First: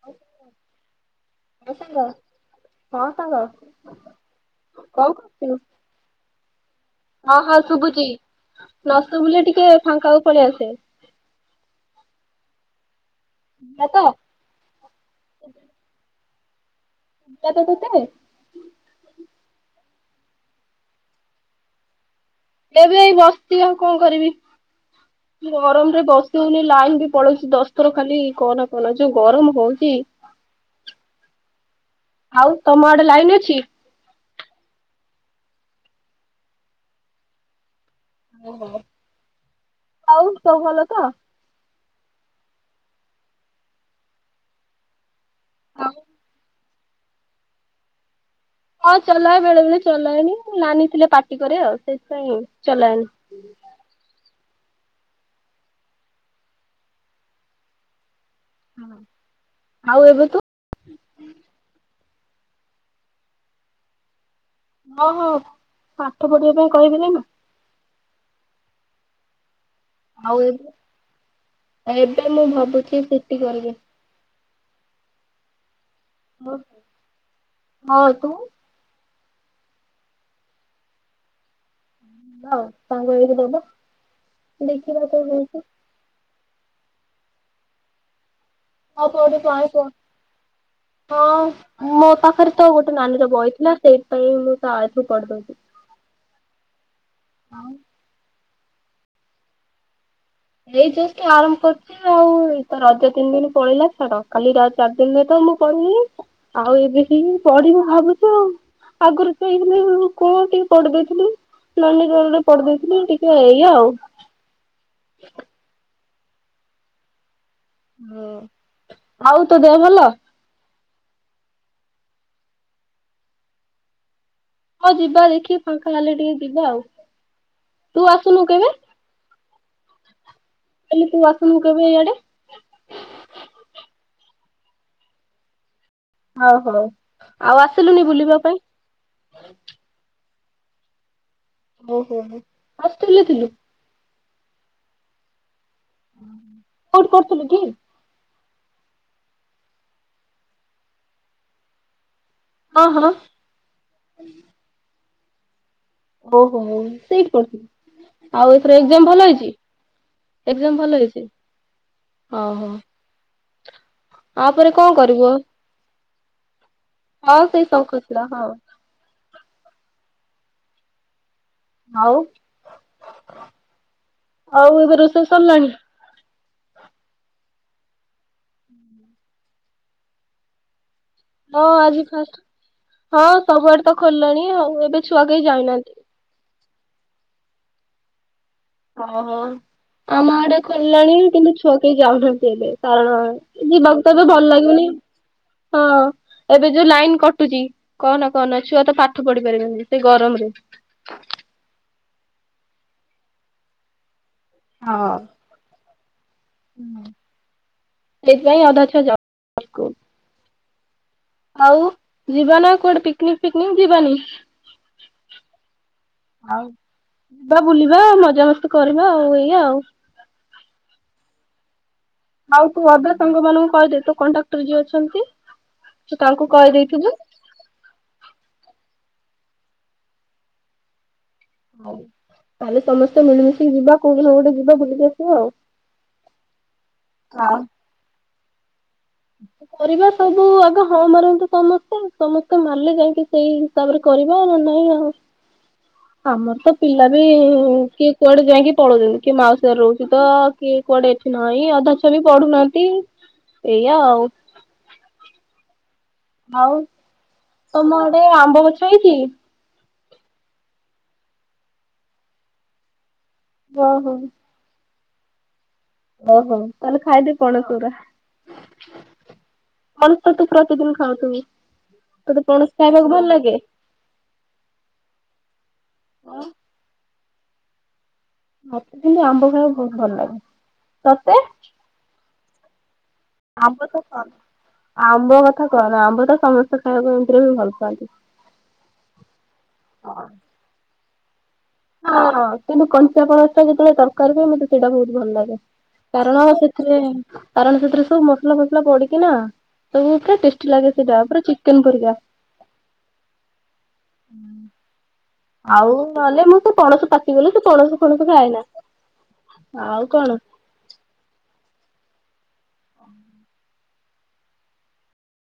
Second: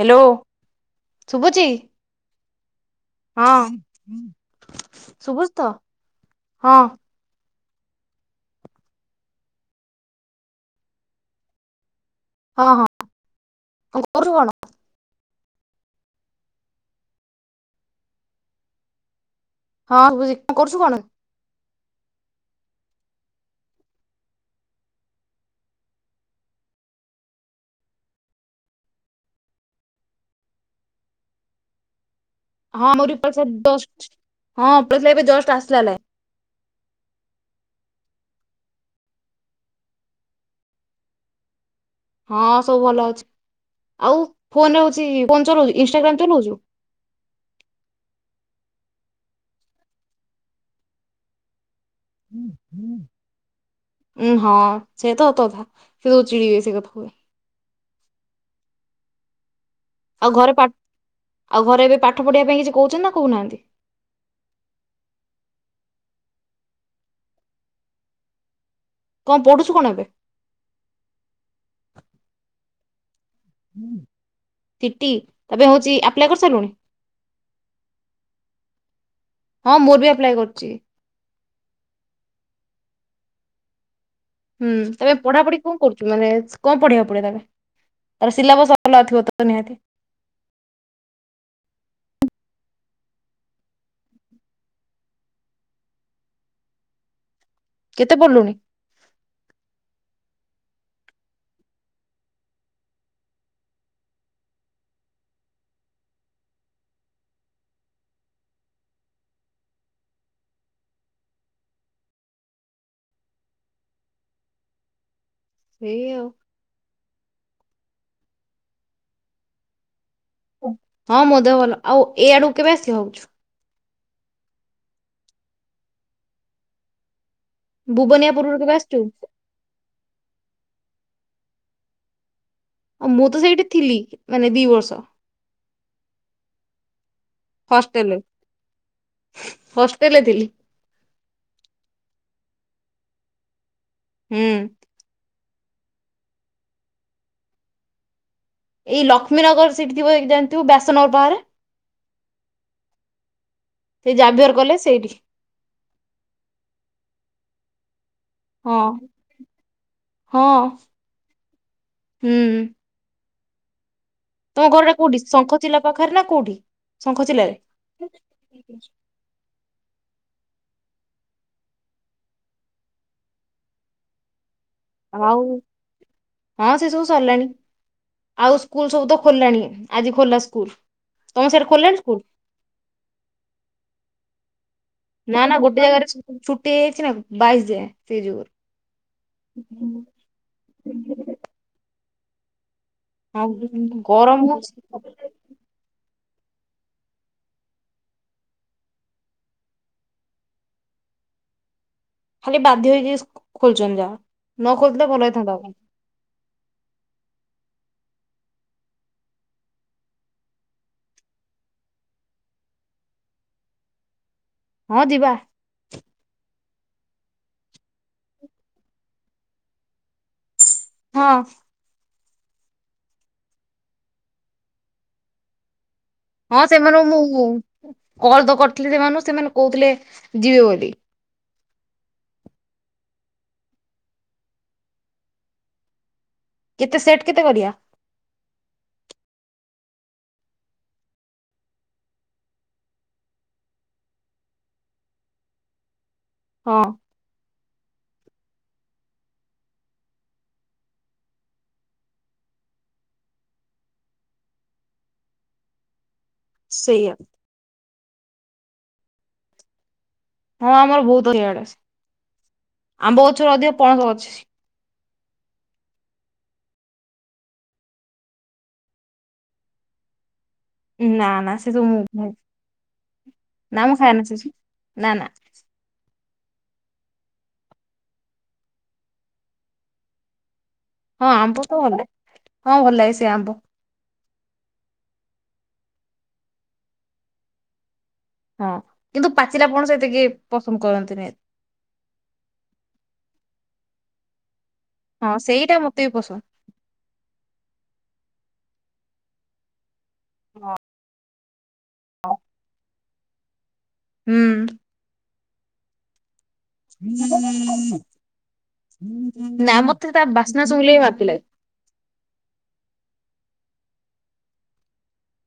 Hello. ଶୁଭୁଛି ହଁ ସାଙ୍ଗ ହଁ ସାଙ୍ଗ ହଁ କଣ ଶଭୁଛି କରୁଛୁ? ତ ହଁ ହଁ, ହଁ ଶୁଭୁଛି ନ ଶୁଭିଲେ ଟିକେ ଫାଙ୍କାକୁ ପଳେଇ ଆସେ। ହଁ, ହଁ ଶୁଭିଲା ତ କଣ କରୁ କଣ? ଲାତ ତତେ ହଁ ବୁଜି କି କରୁଛୁ କଣ? ଏବେ ଏଇ ବସିି ଆଉ କଣ କରିବି। ଗରମ ରେ ବସହଉନି, ଲାଇନ୍ ବି ପଳଉଛି ଦଶଥର ଖାଲି କହନା କହନା ଯୋଉ ଗରମ ହଉଛି। ଆଉ ତମ ହଁ ଆଡେ ମୋର ଲାଇନ୍ ଅଛି? [unintelligible] ହଁ, ପଳେଇଥିଲେ ଏବେ ଜଷ୍ଟ ଆସିଲା ଲାଇନ୍। ଓ ହୋ ଆଉ ସବୁ ଭଲ ତ? ହଁ ସବୁ ଭଲ ଅଛି, ଆଉ ଫୋନ ରେ ହଉଛି ଫୋନ ଚଲଉଛୁ ଇନଷ୍ଟାଗ୍ରାମ ଚଲଉଛୁ? ହଁ ଚଲାଏ ବେଳେ ବେଳେ ଚଲାଏନି ନାନି ଥିଲେ ପାଟି କରେ ଆଉ ସେଥିପାଇଁ ଚଲଏନି। ଉଁ ହଁ ସେ ତ ସତ କଥା ସେ ତ ଚିଡ଼ିବେ ସେ କଥା ହୁଏ। [inaudible] ଏବେ ଆଉ ତୁ ଘରେ ପା ଆଉ ଘରେ ଏବେ ପାଠ ପଢିବା ପାଇଁ କିଛି କହୁଛନ୍ତି ନା କହୁନାହାନ୍ତି। ହଁ, ହଁ ପାଠ ପଢିବା ପାଇଁ କହିବି ନା କଣ ପଢୁଛୁ କଣ ଏବେ? ଆଉ ଏବେ ଏବେ ମୁଁ ଭାବୁଛି ସି ଟି କରିବି ସିଟିି ଏବେ ହଉଛି ଆପ୍ କରିସାରିଲୁଣି ହଁ ତୁ ହଁ ମୁଁ ବି ଆପ୍ଲାଏ କରିଛି। [inaudible] ହୁଁ ଦେଖିବା ତମେ କଣ ପଢା ପଢି ହଉଛି। କଣ କରୁଛୁ ମାନେ କଣ ପଢିବାକୁ ପଢିବ ତା ପାଇଁ ତାର ସିଲାବସ [inaudible] ହଁ ମୋ ପାଖରେ ତ ଗୋଟେ ନାନୀର ବହି ଥିଲା ସେଇପାଇଁ ମୁଁ ତା ଆଠରୁ ପଢଦଉଛି ହଁ। କେତେ ପଢ଼ିଲୁଣି? ଏଇ ଜସ୍ଟ ଆରାମ୍ଭ କରିଛି। ଆଉ ତ ରଜ ତିନି ଦିନ ପଳେଇିଲା ଛାଡ କାଲି ର ଚାରି ଦିନରେ ତ ମୁଁ ପଳିବି। ଆଉ ଏବେ ହି ପଢିବି ଭାବୁଛି ଆଉ ଆଗରୁ ଯଇଥିଲେ କହ ଟିକେ ପଢ଼ୀ ଦେଇଥିଲି ନାନୀ ଗଣରେ ପଡି ଦେଇଥିଲି ଟିକେ ଏଇ ଆଉ ଏଇ ଆଉ। ହୁଁ ଆଉ ତୋ ଦେହ ଭଲ? ହଁ ମୋ ଦେହ ଭଲ ଆଉ ଏଇ ଆଡକୁ କେବେ ଆସିବ? ହଁ ଯିବା ଦେଖି ଫାଙ୍କା ହେଲେ ଟିକେ ଯିବା ଆଉ ତୁ ଭୁବନିଆ ଆସୁନୁ ପୁରରୁ କେବେ? ଆସିଛୁ? କାଲି ତୁ ଆସନ୍ତୁ କେବେ ଇଆଡେ ମୁଁ ତ ସେଇଠି ଥିଲି ମାନେ ଦି ବର୍ଷ। ଓ ହୋ ଆଉ ଆସିଲୁନି ବୁଲିବା ପାଇଁ? ହଷ୍ଟେଲ ରେ ଥିଲି। ଓହୋ ହୋଷ୍ଟେଲେ ରେ ଥିଲୁ? ହୁଁ। କୋଉଠି କରୁଥିଲୁ କି? ଏଇ ଲକ୍ଷ୍ମୀନଗର ସେଠି ଥିବ ଜାଣିଥିବୁ ବ୍ୟାସନଗର ବାହାରେ? ହଁ ହଁ। ସେଇ ଜାଭିୟର କଲେଜ୍ ସେଇଠି। ଓ ହୋ ସେଇଠ କର ଆଉ ଏଥର ହଁ ଏକଜାମ ଭଲ ହଁ ହେଇଛି ଭଲ ହେଇଛି? ହୁଁ ଓ ହୋ। ତମ ଘରଟା କୋଉଠି ଶଙ୍ଖ ଚିଲା ପାଖରେ ନା କୋଉଠି ଶଙ୍ଖ ହଁ ଚିଲାରେ? ସେଇ ଶଙ୍ଖଚିଲା ହଁ ଆଉ ଆଉ ଏବେ ରୋଷେଇ ହଉ ସରିଲାଣି? ହଁ ସେ ସବୁ ସରିଲାଣି ଆଉ ସ୍କୁଲ ସବୁ ତ ଖୋଲିଲାଣି ଆଜି ଖୋଲା ସ୍କୁଲ ତମ ହଁ ସିଆଡେ ଖୋଲିଲାଣି ଆଜି ସ୍କୁଲ? ଫାଷ୍ଟ ହଁ ସବୁଆଡେ ତ ଖୋଲିଲାଣି ଆଉ ଏବେ ଛୁଆ ନା କେହି ନା ଗୋଟେ ଯାଇନାହାନ୍ତି। ଜାଗାରେ ଛୁଟି ହେଇଛି ନା ବାଇଶ ଯାଏଁ ସେଇ ଯୋଗୁଁ ଓହୋ ଆମା ଆଡେ ଖୋଲିଲାଣି କିନ୍ତୁ ଛୁଆ କେହି ଯାଉନାହାନ୍ତି ଏବେ କାରଣ ଆଉ ଯିବାକୁ ତ ଏବେ ଗରମ ଭଲ ହଉଛି ଲାଗୁନି ହଁ। ଏବେ ଯୋଉ ଲାଇନ କଟୁଛି କହ ନା କହ ନା ଛୁଆ ତ ପାଠ ପଢି ପାରିବେନି ସେ ଗରମ ରେ ଖାଲି ବାଧ୍ୟ ହେଇକି ଖୋଲୁଛନ୍ତି ଯାହା ନ ଖୋଲିଥିଲେ ଭଲ ହେଇଥାନ୍ତା ଆଣ ହୁଁ ସେଇଥିପାଇଁ ଅଧାଛୁଆ [inaudible] ଆଉ ଯିବାନା କୋଆଡ଼େ ପିକ୍ନିକ ଫିକନିକ ଯିବାନି? ହଁ ଯିବା। ଆଉ ଯିବା ବୁଲିବା ମଜା ମସ୍ତି କରିବା ଆଉ ଏଇଆ ଆଉ ହଁ। ଆଉ ତୁ ଅଧା ସାଙ୍ଗ ମାନଙ୍କୁ କହିଦେଇ ତୁ କଣ୍ଟ୍ରାକ୍ଟର ଯିଏ ଅଛନ୍ତି ତୁ ତାଙ୍କୁ କହିଦେଇଥିବୁ ହୁଁ। କଲ୍ ତ କରିଥିଲି ସେମାନଙ୍କୁ ସେମାନେ କହୁଥିଲେ ଯିବେ ବୋଲି। ହଉ ତାହେଲେ ସମସ୍ତେ ମିଳିମିଶିକି ଯିବା କୋଉଠିିନ କୋଉଠେ ଯିବା ବୁଲିକି ଆସିବା ଆଉ। କେତେ ସେଟ୍ କେତେ କରିବା? କରିବା ସବୁ ଆଗ ହଁ ମାରନ୍ତୁ ସମସ୍ତେ ସମସ୍ତେ ମାରିଲେ ଯାଇକି ସେଇ ତାପରେ କରିବା ଆ ନହେଲେ ନାଇଁ ଆଉ ଆମର ତ ହଁ ପିଲା କିଏ କୁଆଡେ ଯାଇକି ପଳଉଛନ୍ତି କିଏ ମାଉସୀଘରେ ରହୁଛି ତ କିଏ କୁଆଡେ ନାଇଁ ଅଧା ଛୁଆ ବି ପଢୁନାହାନ୍ତି। ଏଇଆ ଆଉ। ସେଇୟା। ତମଆଡେ ଆମ୍ବ ଗଛ ହେଇଛି? ହଁ ଆମର ବହୁତ ଏଇଆଡେ ଅଛି ଆମ୍ବ ଗଛ ରୁ ଅଧିକ ପଣସ ଓହୋ ଗଛ ଅଛି। ଓହୋ ତାହେଲେ ଖାଇଦେ ପଣସ ଗୁରା। କଣ ତ ତୁ ପ୍ରତିଦିନ ଖାଉ ନା ଥିବୁ ନା ସେ ସବୁ ମୁଁ ତୋତେ ପଣସ ଖାଇବାକୁ ଭଲ ଲାଗେ। ନା ମୁଁ ଖାଏନା ସେ ସବୁ। ନା ନା। [unintelligible] ମତେ କିନ୍ତୁ ଆମ୍ବ ଖାଇବା ବହୁତ ଭଲ ଲାଗେ। ହଁ ତତେ? ଆମ୍ବ ତ ହଁ ଭଲ ଲାଗେ ସେ ଆମ୍ବ। ଆମ୍ବ ତ କ ଆମ୍ବ କଥା କହନା ଆମ୍ବ ତ ସମସ୍ତେ ଖାଇବାକୁ ଏମତିରେ ବି ଭଲ ପାଆନ୍ତି। ହଁ କିନ୍ତୁ ପାଚିଲାପଣସ ଏତେ କେହି ପସନ୍ଦ କରନ୍ତିନି। ହଁ କିନ୍ତୁ କଞ୍ଚା ପଣସ ଟା ଯେତେବେଳେ ତରକାରି ହୁଏ ମତେ ସେଇଟା ବହୁତ ଭଲ ହଁ ଲାଗେ ସେଇଟା ମତେ ବି ପସନ୍ଦ କାରଣ ସେଥିରେ କାରଣ ସେଥିରେ ସବୁ ମସଲା ଫସଲା ପଡିକି ନା ସବୁ ପୁରା ଟେଷ୍ଟି ଲାଗେ ସେଟା ପୁରା ଚିକେନ୍ ପରିକା। [unintelligible] ହୁଁ। ଆଉ ନହେଲେ ମୁଁ ସେ ପଣସ ପାଚିଗଲେ ସେ ପଣସ ଫଣସ ଖାଏନା ଆଉ କଣ? ନାଁ ଶୁଙ୍ଗିଲେ ବି ବାନ୍ତି ଲାଗେ। [inaudible]